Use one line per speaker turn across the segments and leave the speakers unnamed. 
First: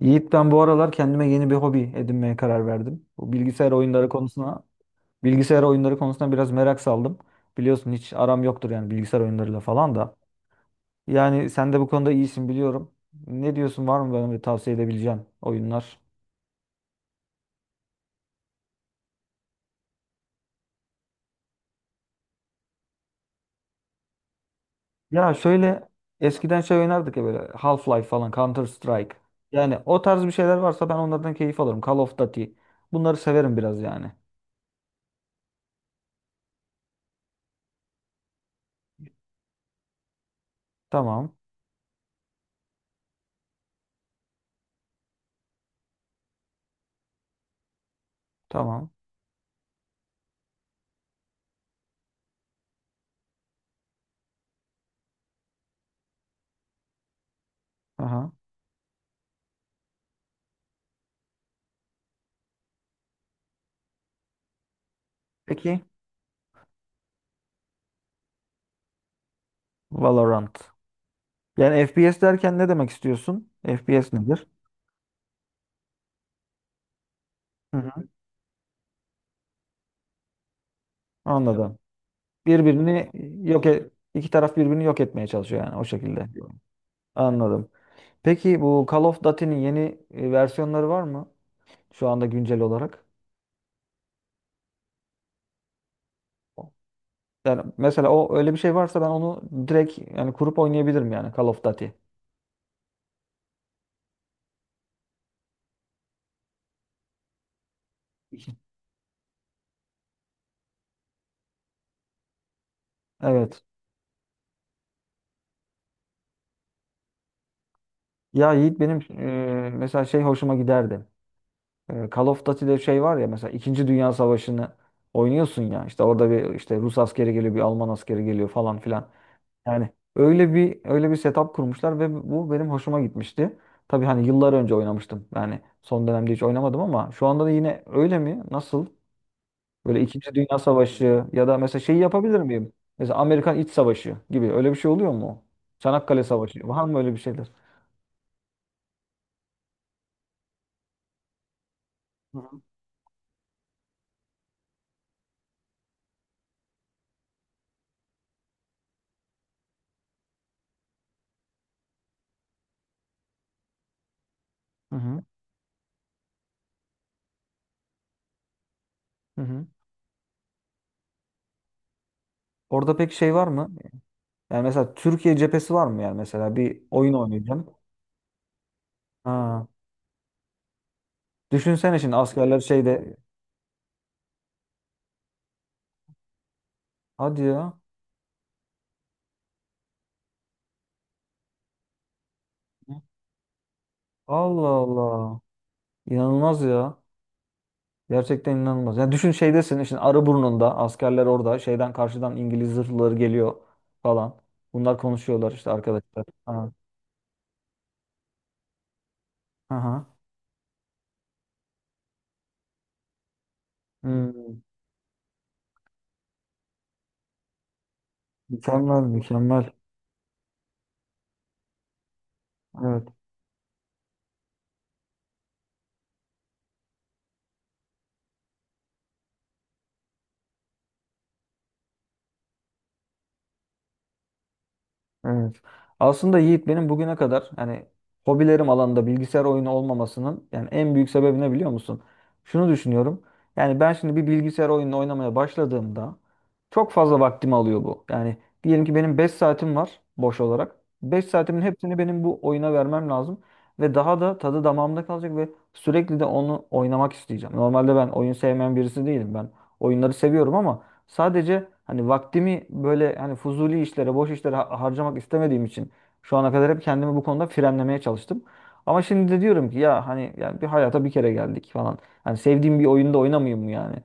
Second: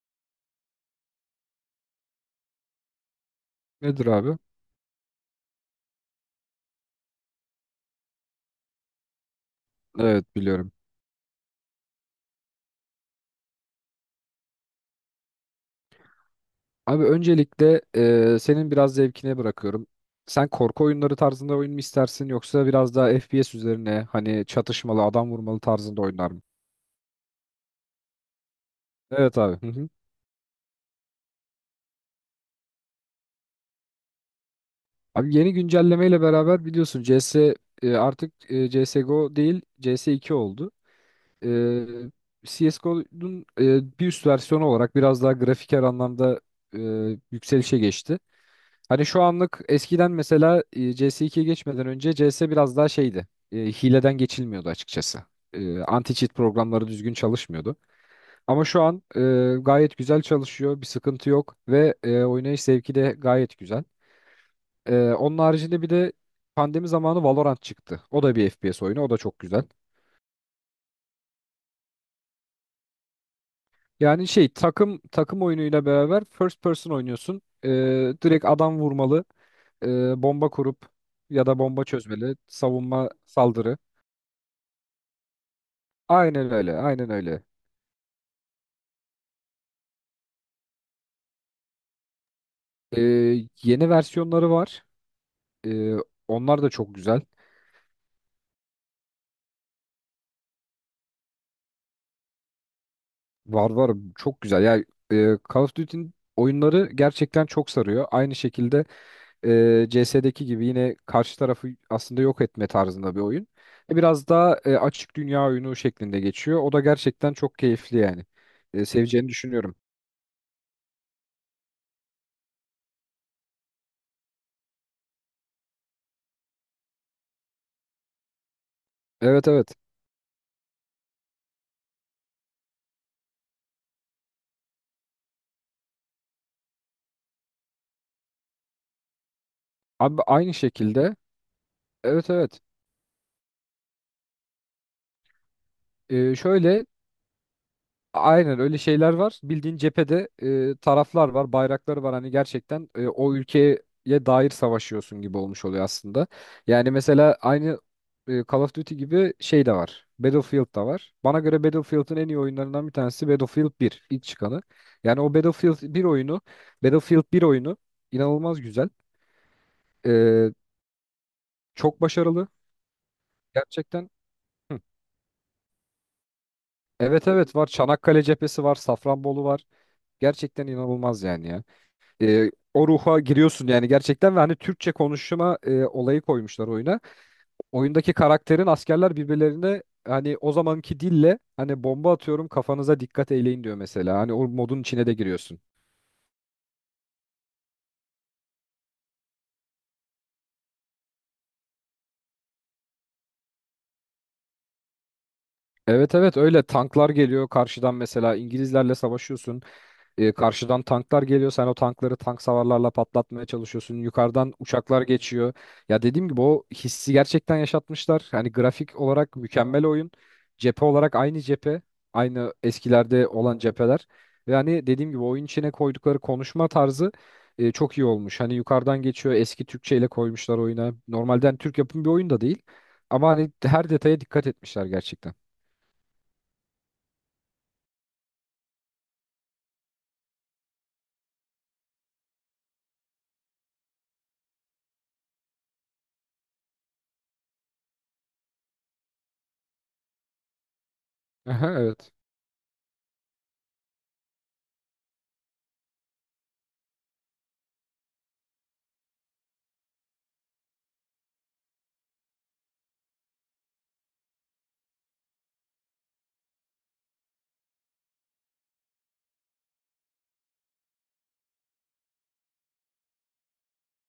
Yiğit, ben bu aralar kendime yeni bir hobi edinmeye karar verdim. Bu bilgisayar
Nedir
oyunları
abi?
konusuna, bilgisayar oyunları konusuna biraz merak saldım. Biliyorsun hiç aram yoktur, yani bilgisayar oyunlarıyla falan da.
Evet biliyorum.
Yani sen de bu konuda iyisin, biliyorum. Ne diyorsun, var mı bana bir tavsiye edebileceğin oyunlar?
Abi öncelikle senin biraz zevkine bırakıyorum. Sen korku oyunları tarzında oyun mu istersin yoksa biraz daha FPS üzerine hani çatışmalı adam
Ya
vurmalı
şöyle,
tarzında oyunlar mı?
eskiden şey oynardık ya, böyle Half-Life falan, Counter Strike.
Evet abi. Hı
Yani
hı.
o tarz bir şeyler varsa ben onlardan keyif alırım. Call of Duty. Bunları severim biraz yani.
Abi yeni güncellemeyle beraber biliyorsun CS artık CSGO değil CS2 oldu.
Tamam.
E, CSGO'nun bir üst versiyonu olarak biraz daha grafiker anlamda e, yükselişe geçti.
Tamam.
Hani şu anlık eskiden mesela CS2'ye geçmeden önce CS biraz daha şeydi. Hileden geçilmiyordu açıkçası. Anti-cheat programları düzgün çalışmıyordu.
Aha.
Ama şu an gayet güzel çalışıyor. Bir sıkıntı yok ve oynayış zevki de gayet güzel. Onun
Peki.
haricinde bir de pandemi zamanı Valorant çıktı. O da bir FPS oyunu. O da çok güzel.
Valorant. Yani FPS derken ne demek istiyorsun? FPS
Yani
nedir?
şey takım takım oyunuyla beraber first person oynuyorsun.
Hı hı.
Direkt adam vurmalı, bomba kurup ya da
Anladım.
bomba çözmeli,
Birbirini
savunma
yok
saldırı.
e iki taraf birbirini yok etmeye çalışıyor, yani o şekilde.
Aynen öyle, aynen öyle.
Anladım. Peki, bu Call of Duty'nin yeni versiyonları var mı, şu anda güncel
Ee,
olarak?
Yeni versiyonları var. Ee, Onlar da çok güzel.
Yani mesela o, öyle bir şey varsa ben onu direkt, yani kurup oynayabilirim, yani Call of Duty.
Var var, çok güzel. Ya Call of Duty'nin oyunları gerçekten çok sarıyor. Aynı şekilde CS'deki gibi yine karşı tarafı aslında yok etme tarzında bir oyun.
Evet.
Biraz daha açık dünya oyunu şeklinde geçiyor. O da gerçekten çok keyifli yani.
Ya Yiğit, benim
Seveceğini düşünüyorum.
mesela şey hoşuma giderdi. Call of Duty'de şey var ya, mesela İkinci Dünya Savaşı'nı oynuyorsun ya, işte orada bir işte Rus askeri geliyor, bir Alman askeri geliyor falan filan.
Evet evet.
Yani öyle bir setup kurmuşlar ve bu benim hoşuma gitmişti. Tabii hani yıllar önce oynamıştım. Yani son dönemde hiç oynamadım ama şu anda da yine öyle mi? Nasıl? Böyle
Abi
İkinci
aynı
Dünya
şekilde.
Savaşı, ya da mesela şeyi
Evet
yapabilir
evet.
miyim? Mesela Amerikan İç Savaşı gibi öyle bir şey oluyor mu? Çanakkale Savaşı
Şöyle
var mı, öyle bir şeyler?
aynen öyle şeyler var. Bildiğin cephede taraflar var, bayrakları var. Hani gerçekten o ülkeye dair savaşıyorsun gibi olmuş oluyor aslında. Yani mesela aynı Call of Duty gibi şey de var. Battlefield da var. Bana göre Battlefield'ın en iyi oyunlarından bir tanesi Battlefield 1, ilk çıkanı.
Hı
Yani
hı.
o Battlefield 1 oyunu inanılmaz güzel.
Hı hı.
E, Çok başarılı
Orada pek şey var mı?
gerçekten.
Yani
Hı.
mesela Türkiye cephesi var mı, yani mesela bir oyun
Evet evet var.
oynayacağım.
Çanakkale cephesi var, Safranbolu var.
Ha.
Gerçekten inanılmaz yani ya.
Düşünsene şimdi askerler
O ruha
şeyde,
giriyorsun yani gerçekten ve hani Türkçe konuşma olayı koymuşlar oyuna.
hadi ya.
Oyundaki karakterin askerler birbirlerine hani o zamanki dille hani bomba atıyorum kafanıza dikkat eyleyin diyor mesela. Hani o
Allah
modun içine de
Allah.
giriyorsun.
İnanılmaz ya. Gerçekten inanılmaz. Yani düşün, şeydesin şimdi, Arıburnu'nda askerler orada, şeyden karşıdan İngiliz zırhlıları geliyor falan. Bunlar konuşuyorlar işte,
Evet
arkadaşlar.
evet öyle
Ha.
tanklar geliyor karşıdan mesela İngilizlerle savaşıyorsun.
Aha.
Karşıdan tanklar geliyor. Sen o tankları tank savarlarla patlatmaya çalışıyorsun. Yukarıdan
Hmm.
uçaklar geçiyor. Ya dediğim gibi o hissi gerçekten yaşatmışlar. Hani grafik
Mükemmel,
olarak
mükemmel.
mükemmel oyun. Cephe olarak aynı cephe. Aynı
Evet.
eskilerde olan cepheler. Ve hani dediğim gibi oyun içine koydukları konuşma tarzı çok iyi olmuş. Hani yukarıdan geçiyor. Eski Türkçe ile koymuşlar oyuna. Normalden Türk yapımı bir oyun da değil. Ama hani her detaya dikkat etmişler gerçekten.
Evet. Aslında Yiğit, benim bugüne kadar, yani hobilerim alanında bilgisayar oyunu olmamasının yani en büyük sebebi ne, biliyor musun? Şunu düşünüyorum. Yani ben şimdi bir bilgisayar oyununu oynamaya başladığımda çok fazla vaktimi alıyor bu. Yani diyelim ki benim 5 saatim var boş olarak. 5 saatimin
Aha,
hepsini
evet.
benim bu oyuna vermem lazım ve daha da tadı damağımda kalacak ve sürekli de onu oynamak isteyeceğim. Normalde ben oyun sevmeyen birisi değilim. Ben oyunları seviyorum ama sadece hani vaktimi böyle, hani fuzuli işlere, boş işlere harcamak istemediğim için şu ana kadar hep kendimi bu konuda frenlemeye çalıştım. Ama şimdi de diyorum ki, ya hani yani bir hayata bir kere geldik falan, hani sevdiğim bir oyunda oynamayayım mı, yani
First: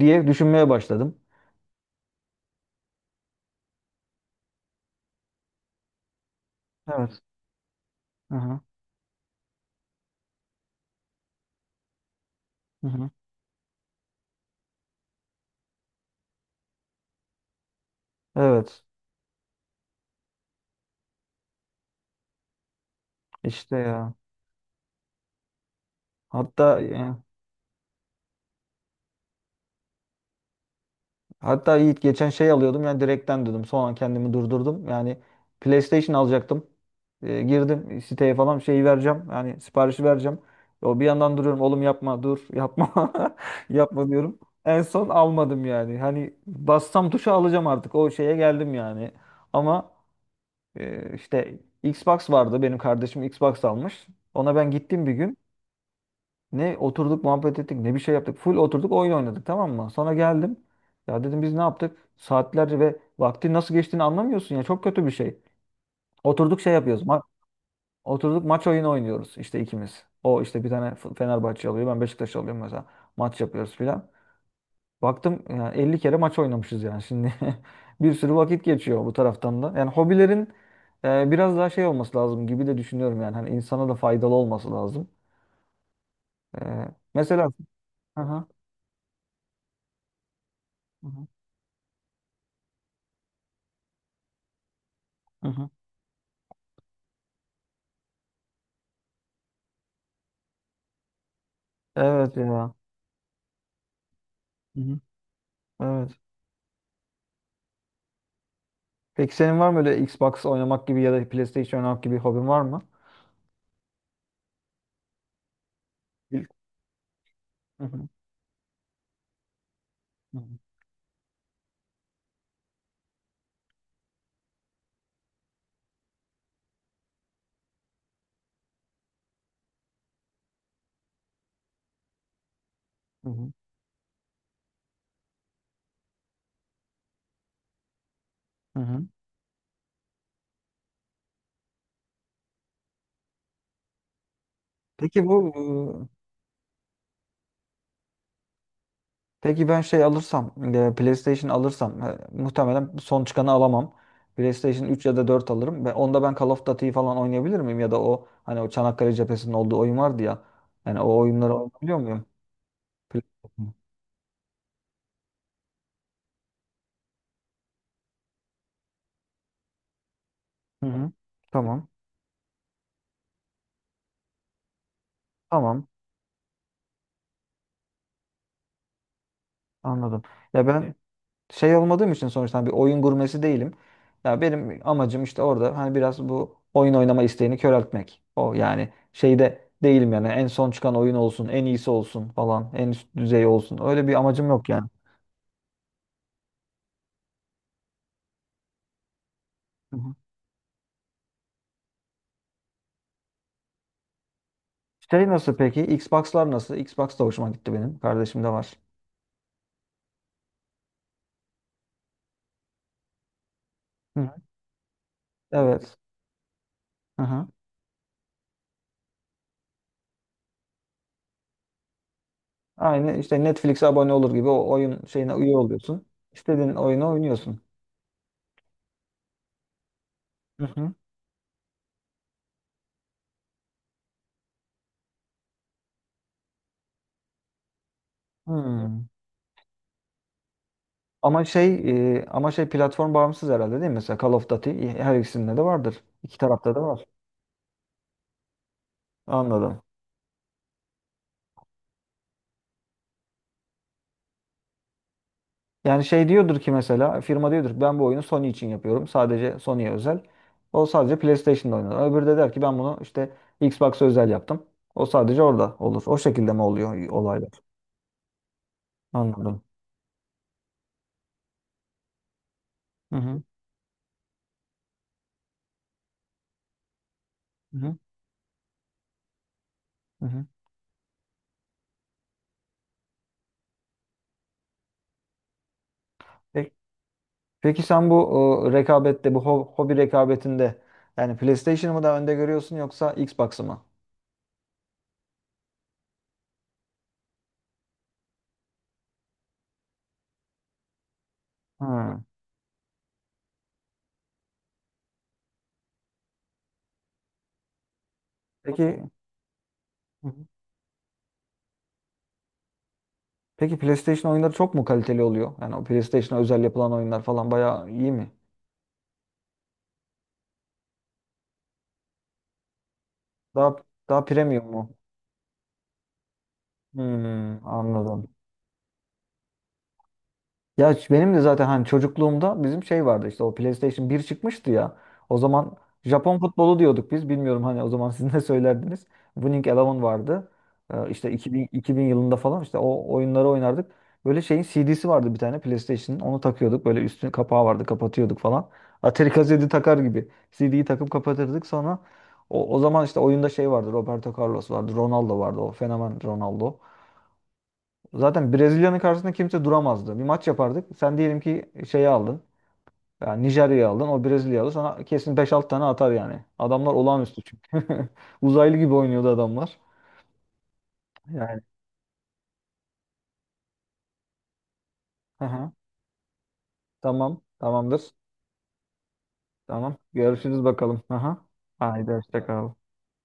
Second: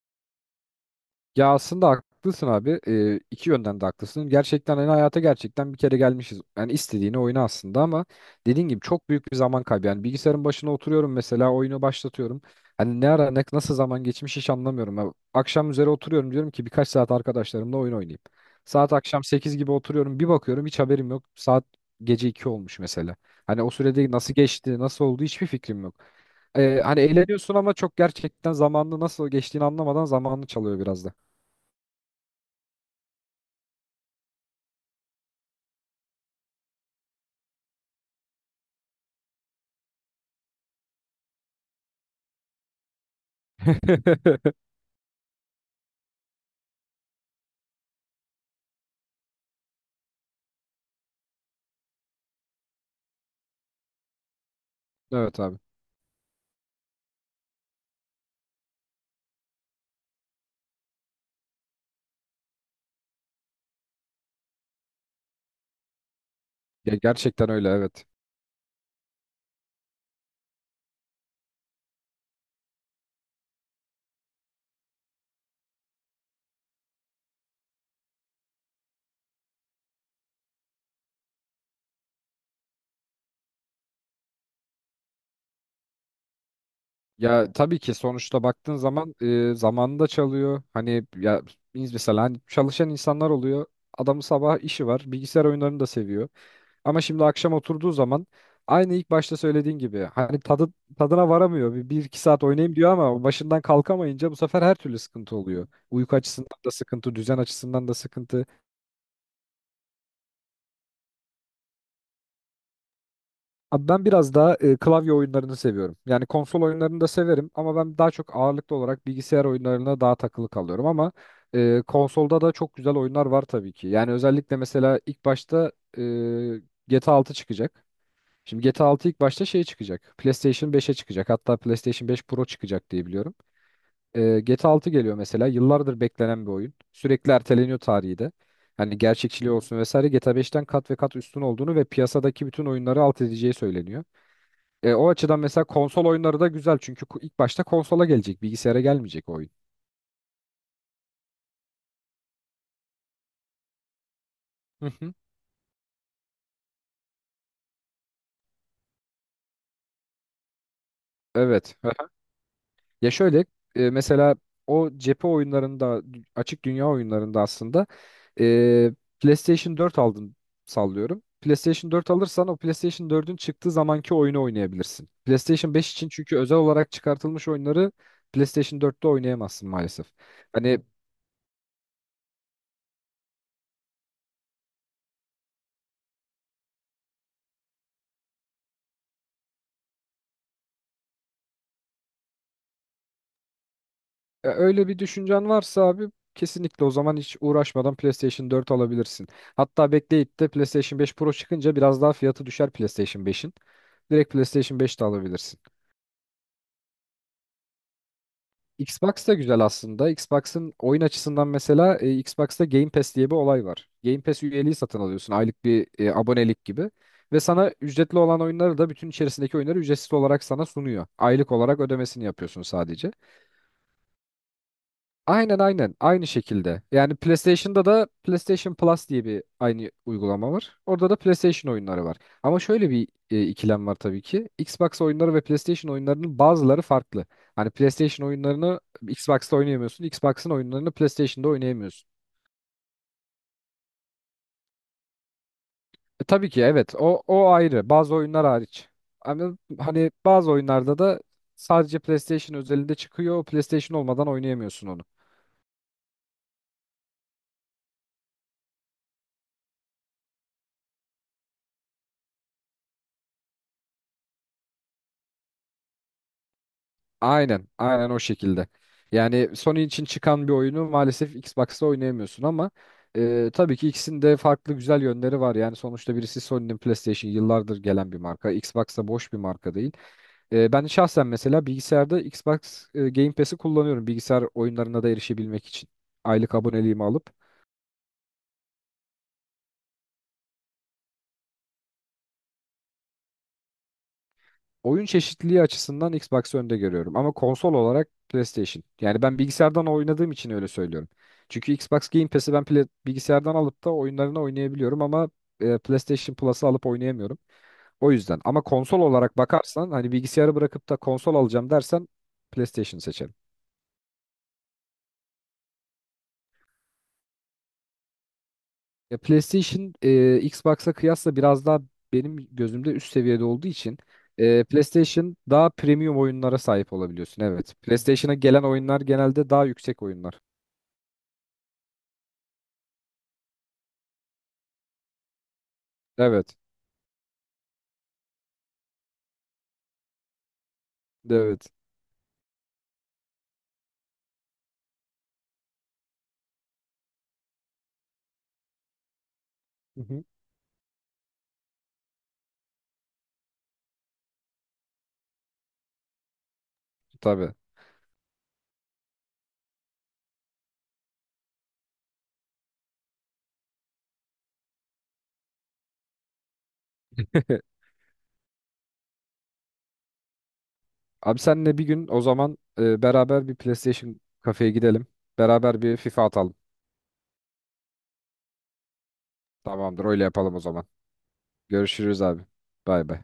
diye düşünmeye başladım.
Ya aslında haklısın abi. İki yönden de haklısın. Gerçekten hani hayata gerçekten bir kere gelmişiz. Yani istediğini
Evet.
oyna aslında ama
Hı hı.
dediğin gibi çok büyük bir zaman kaybı. Yani bilgisayarın başına oturuyorum mesela oyunu başlatıyorum. Hani ne ara nasıl zaman geçmiş hiç anlamıyorum. Ya akşam üzere oturuyorum diyorum ki birkaç saat arkadaşlarımla oyun oynayayım.
Evet.
Saat akşam 8 gibi oturuyorum bir bakıyorum hiç haberim yok. Saat gece 2 olmuş mesela. Hani o
İşte
sürede
ya.
nasıl geçti nasıl oldu hiçbir fikrim yok.
Hatta
Hani
e,
eğleniyorsun ama çok gerçekten zamanını nasıl geçtiğini anlamadan zamanını çalıyor biraz da.
Hatta Yiğit, geçen şey alıyordum, yani direkten dedim. Sonra kendimi durdurdum. Yani PlayStation alacaktım. Girdim siteye falan, şeyi vereceğim, yani siparişi vereceğim. O bir yandan duruyorum. Oğlum, yapma, dur, yapma. Yapma diyorum. En son almadım yani. Hani bassam tuşa alacağım artık. O şeye geldim yani. Ama işte Xbox vardı. Benim kardeşim Xbox almış. Ona ben gittim bir gün.
Evet abi.
Ne oturduk muhabbet ettik, ne bir şey yaptık. Full oturduk oyun oynadık, tamam mı? Sonra geldim. Ya dedim, biz ne yaptık? Saatlerce, ve vakti nasıl geçtiğini anlamıyorsun ya. Çok kötü bir şey. Oturduk şey
Ya
yapıyoruz.
gerçekten öyle evet.
Oturduk maç oyunu oynuyoruz işte ikimiz. O işte bir tane Fenerbahçe alıyor. Ben Beşiktaş alıyorum mesela. Maç yapıyoruz filan. Baktım, yani 50 kere maç oynamışız yani şimdi. Bir sürü vakit geçiyor bu taraftan da. Yani hobilerin biraz daha şey olması lazım gibi de düşünüyorum yani. Hani insana da faydalı olması lazım. E, Mesela...
Ya tabii ki sonuçta
Aha.
baktığın zaman zamanında çalıyor. Hani
Hı hı.
ya biz mesela hani çalışan insanlar oluyor. Adamın sabah işi var. Bilgisayar
Hı hı.
oyunlarını da seviyor. Ama şimdi akşam oturduğu zaman aynı ilk başta söylediğin gibi hani tadı tadına varamıyor. Bir iki
Evet
saat
ya.
oynayayım diyor ama başından kalkamayınca bu sefer her
Hı
türlü
hı.
sıkıntı oluyor.
Evet.
Uyku açısından da sıkıntı, düzen açısından da sıkıntı.
Peki senin var mı öyle Xbox oynamak gibi, ya da PlayStation oynamak gibi hobin var mı?
Abi ben biraz daha klavye oyunlarını seviyorum. Yani
Bil-
konsol oyunlarını da severim ama
Hı
ben
hı.
daha çok ağırlıklı olarak bilgisayar oyunlarına daha
Hı
takılı
hı.
kalıyorum ama konsolda da çok güzel oyunlar var tabii ki. Yani özellikle mesela ilk başta e, GTA 6 çıkacak. Şimdi GTA 6 ilk başta şey çıkacak. PlayStation 5'e çıkacak. Hatta PlayStation 5 Pro çıkacak diye
Hı
biliyorum.
hı.
GTA 6 geliyor mesela. Yıllardır beklenen bir oyun. Sürekli erteleniyor tarihi de.
Hı
Hani
hı.
gerçekçiliği olsun vesaire GTA 5'ten kat ve kat üstün olduğunu ve piyasadaki bütün oyunları alt edeceği söyleniyor. O
Peki
açıdan
bu
mesela konsol oyunları da güzel çünkü ilk başta konsola gelecek, bilgisayara gelmeyecek o
e,
oyun.
peki ben şey alırsam, PlayStation alırsam, muhtemelen son çıkanı alamam.
Hı
PlayStation 3
hı.
ya da 4 alırım. Ve onda ben Call of Duty falan oynayabilir miyim? Ya da o, hani o Çanakkale cephesinin olduğu oyun vardı ya. Yani o oyunları
Evet. Hı
oynayabiliyor
hı.
muyum?
Ya
Pl-
şöyle mesela o cephe oyunlarında, açık dünya oyunlarında aslında e, PlayStation 4 aldın
Hı hı.
sallıyorum.
Tamam.
PlayStation 4 alırsan o PlayStation 4'ün çıktığı zamanki oyunu oynayabilirsin. PlayStation
Tamam.
5 için çünkü özel olarak çıkartılmış oyunları PlayStation 4'te oynayamazsın maalesef.
Anladım. Ya
Hani
ben şey olmadığım için, sonuçta bir oyun gurmesi değilim. Ya benim amacım işte orada, hani biraz bu oyun oynama isteğini köreltmek. O yani şeyde değilim yani, en son çıkan oyun olsun, en iyisi olsun falan, en üst düzey olsun. Öyle bir amacım
ya
yok yani.
öyle bir düşüncen varsa abi kesinlikle o zaman hiç uğraşmadan PlayStation 4 alabilirsin. Hatta
Hı hı.
bekleyip de PlayStation 5 Pro çıkınca biraz daha fiyatı düşer PlayStation 5'in. Direkt PlayStation 5 de
Şey nasıl
alabilirsin.
peki? Xbox'lar nasıl? Xbox da hoşuma gitti benim. Kardeşim de var.
Xbox da güzel aslında. Xbox'ın oyun açısından mesela Xbox'ta Game Pass diye bir olay var.
Hı
Game
hı.
Pass üyeliği satın alıyorsun aylık bir
Evet.
abonelik gibi.
Hı
Ve
hı.
sana ücretli olan oyunları da bütün içerisindeki oyunları ücretsiz olarak sana sunuyor. Aylık olarak ödemesini yapıyorsun sadece.
Aynı işte Netflix'e abone olur gibi o oyun şeyine üye
Aynen, aynen,
oluyorsun.
aynı
İstediğin
şekilde.
oyunu
Yani
oynuyorsun.
PlayStation'da da PlayStation Plus diye bir aynı uygulama
Hı
var.
hı.
Orada da PlayStation oyunları var. Ama şöyle bir ikilem var tabii ki. Xbox oyunları ve PlayStation oyunlarının bazıları farklı. Hani PlayStation oyunlarını
Hmm.
Xbox'ta oynayamıyorsun, Xbox'ın oyunlarını
Ama
PlayStation'da
şey
oynayamıyorsun.
ama şey platform bağımsız herhalde, değil mi? Mesela Call of Duty her ikisinde de vardır. İki
Tabii ki
tarafta da
evet
var.
o ayrı. Bazı oyunlar hariç. Ama
Anladım.
hani bazı oyunlarda da sadece PlayStation özelinde çıkıyor. PlayStation olmadan oynayamıyorsun onu.
Yani şey diyordur ki, mesela firma diyordur ki ben bu oyunu Sony için yapıyorum, sadece Sony'ye özel. O sadece PlayStation'da oynar. Öbürü de der ki ben bunu işte Xbox'a özel yaptım. O sadece orada olur. O şekilde mi oluyor olaylar?
Aynen, aynen o şekilde. Yani
Anladım.
Sony için çıkan bir oyunu maalesef Xbox'ta oynayamıyorsun ama
Hı hı.
tabii ki ikisinin de farklı güzel yönleri var. Yani sonuçta birisi Sony'nin PlayStation yıllardır
Hı hı.
gelen bir marka. Xbox'ta boş bir marka değil.
Hı hı.
Ben şahsen mesela bilgisayarda Xbox Game Pass'i kullanıyorum bilgisayar oyunlarına da erişebilmek için. Aylık
Peki,
aboneliğimi alıp
peki sen bu rekabette, bu hobi rekabetinde yani PlayStation'ı mı daha önde görüyorsun, yoksa Xbox'ı mı?
oyun çeşitliliği açısından Xbox'ı önde görüyorum. Ama konsol olarak PlayStation. Yani ben bilgisayardan oynadığım için öyle söylüyorum. Çünkü Xbox
Hı.
Game Pass'i ben bilgisayardan alıp da oyunlarını oynayabiliyorum ama PlayStation Plus'ı alıp oynayamıyorum. O yüzden. Ama konsol
Peki.
olarak bakarsan hani
Hı hı.
bilgisayarı bırakıp da konsol alacağım dersen PlayStation seçerim.
Peki, PlayStation oyunları çok mu kaliteli oluyor? Yani o PlayStation'a özel yapılan oyunlar falan bayağı iyi mi?
Ya PlayStation Xbox'a kıyasla biraz daha benim gözümde üst seviyede olduğu
Daha
için
daha premium mu?
PlayStation daha premium oyunlara sahip olabiliyorsun.
Hmm,
Evet.
anladım.
PlayStation'a gelen oyunlar genelde daha yüksek oyunlar.
Ya benim de zaten hani çocukluğumda bizim şey vardı, işte o PlayStation bir çıkmıştı ya. O zaman Japon
Evet.
futbolu diyorduk biz. Bilmiyorum hani, o zaman siz ne söylerdiniz. Winning Eleven vardı. İşte
Evet.
2000 yılında falan işte o oyunları oynardık. Böyle şeyin CD'si vardı bir tane PlayStation'ın. Onu takıyorduk. Böyle üstüne kapağı vardı. Kapatıyorduk falan. Atari kaseti takar
Hı hı.
gibi. CD'yi takıp kapatırdık, sonra o zaman işte oyunda şey vardı. Roberto Carlos vardı. Ronaldo vardı. O fenomen Ronaldo.
Tabii.
Zaten Brezilya'nın karşısında kimse duramazdı. Bir maç yapardık. Sen diyelim ki şeyi aldın, yani Nijerya'yı aldın. O Brezilya'yı aldı. Sana kesin beş 6 tane atar yani. Adamlar olağanüstü çünkü. Uzaylı gibi oynuyordu adamlar.
Abi
Yani.
senle bir gün o zaman beraber bir PlayStation kafeye gidelim.
Aha.
Beraber bir FIFA atalım.
Tamam. Tamamdır. Tamam.
Tamamdır öyle yapalım o
Görüşürüz
zaman.
bakalım. Aha. Haydi
Görüşürüz abi.
hoşça kal.
Bay bay.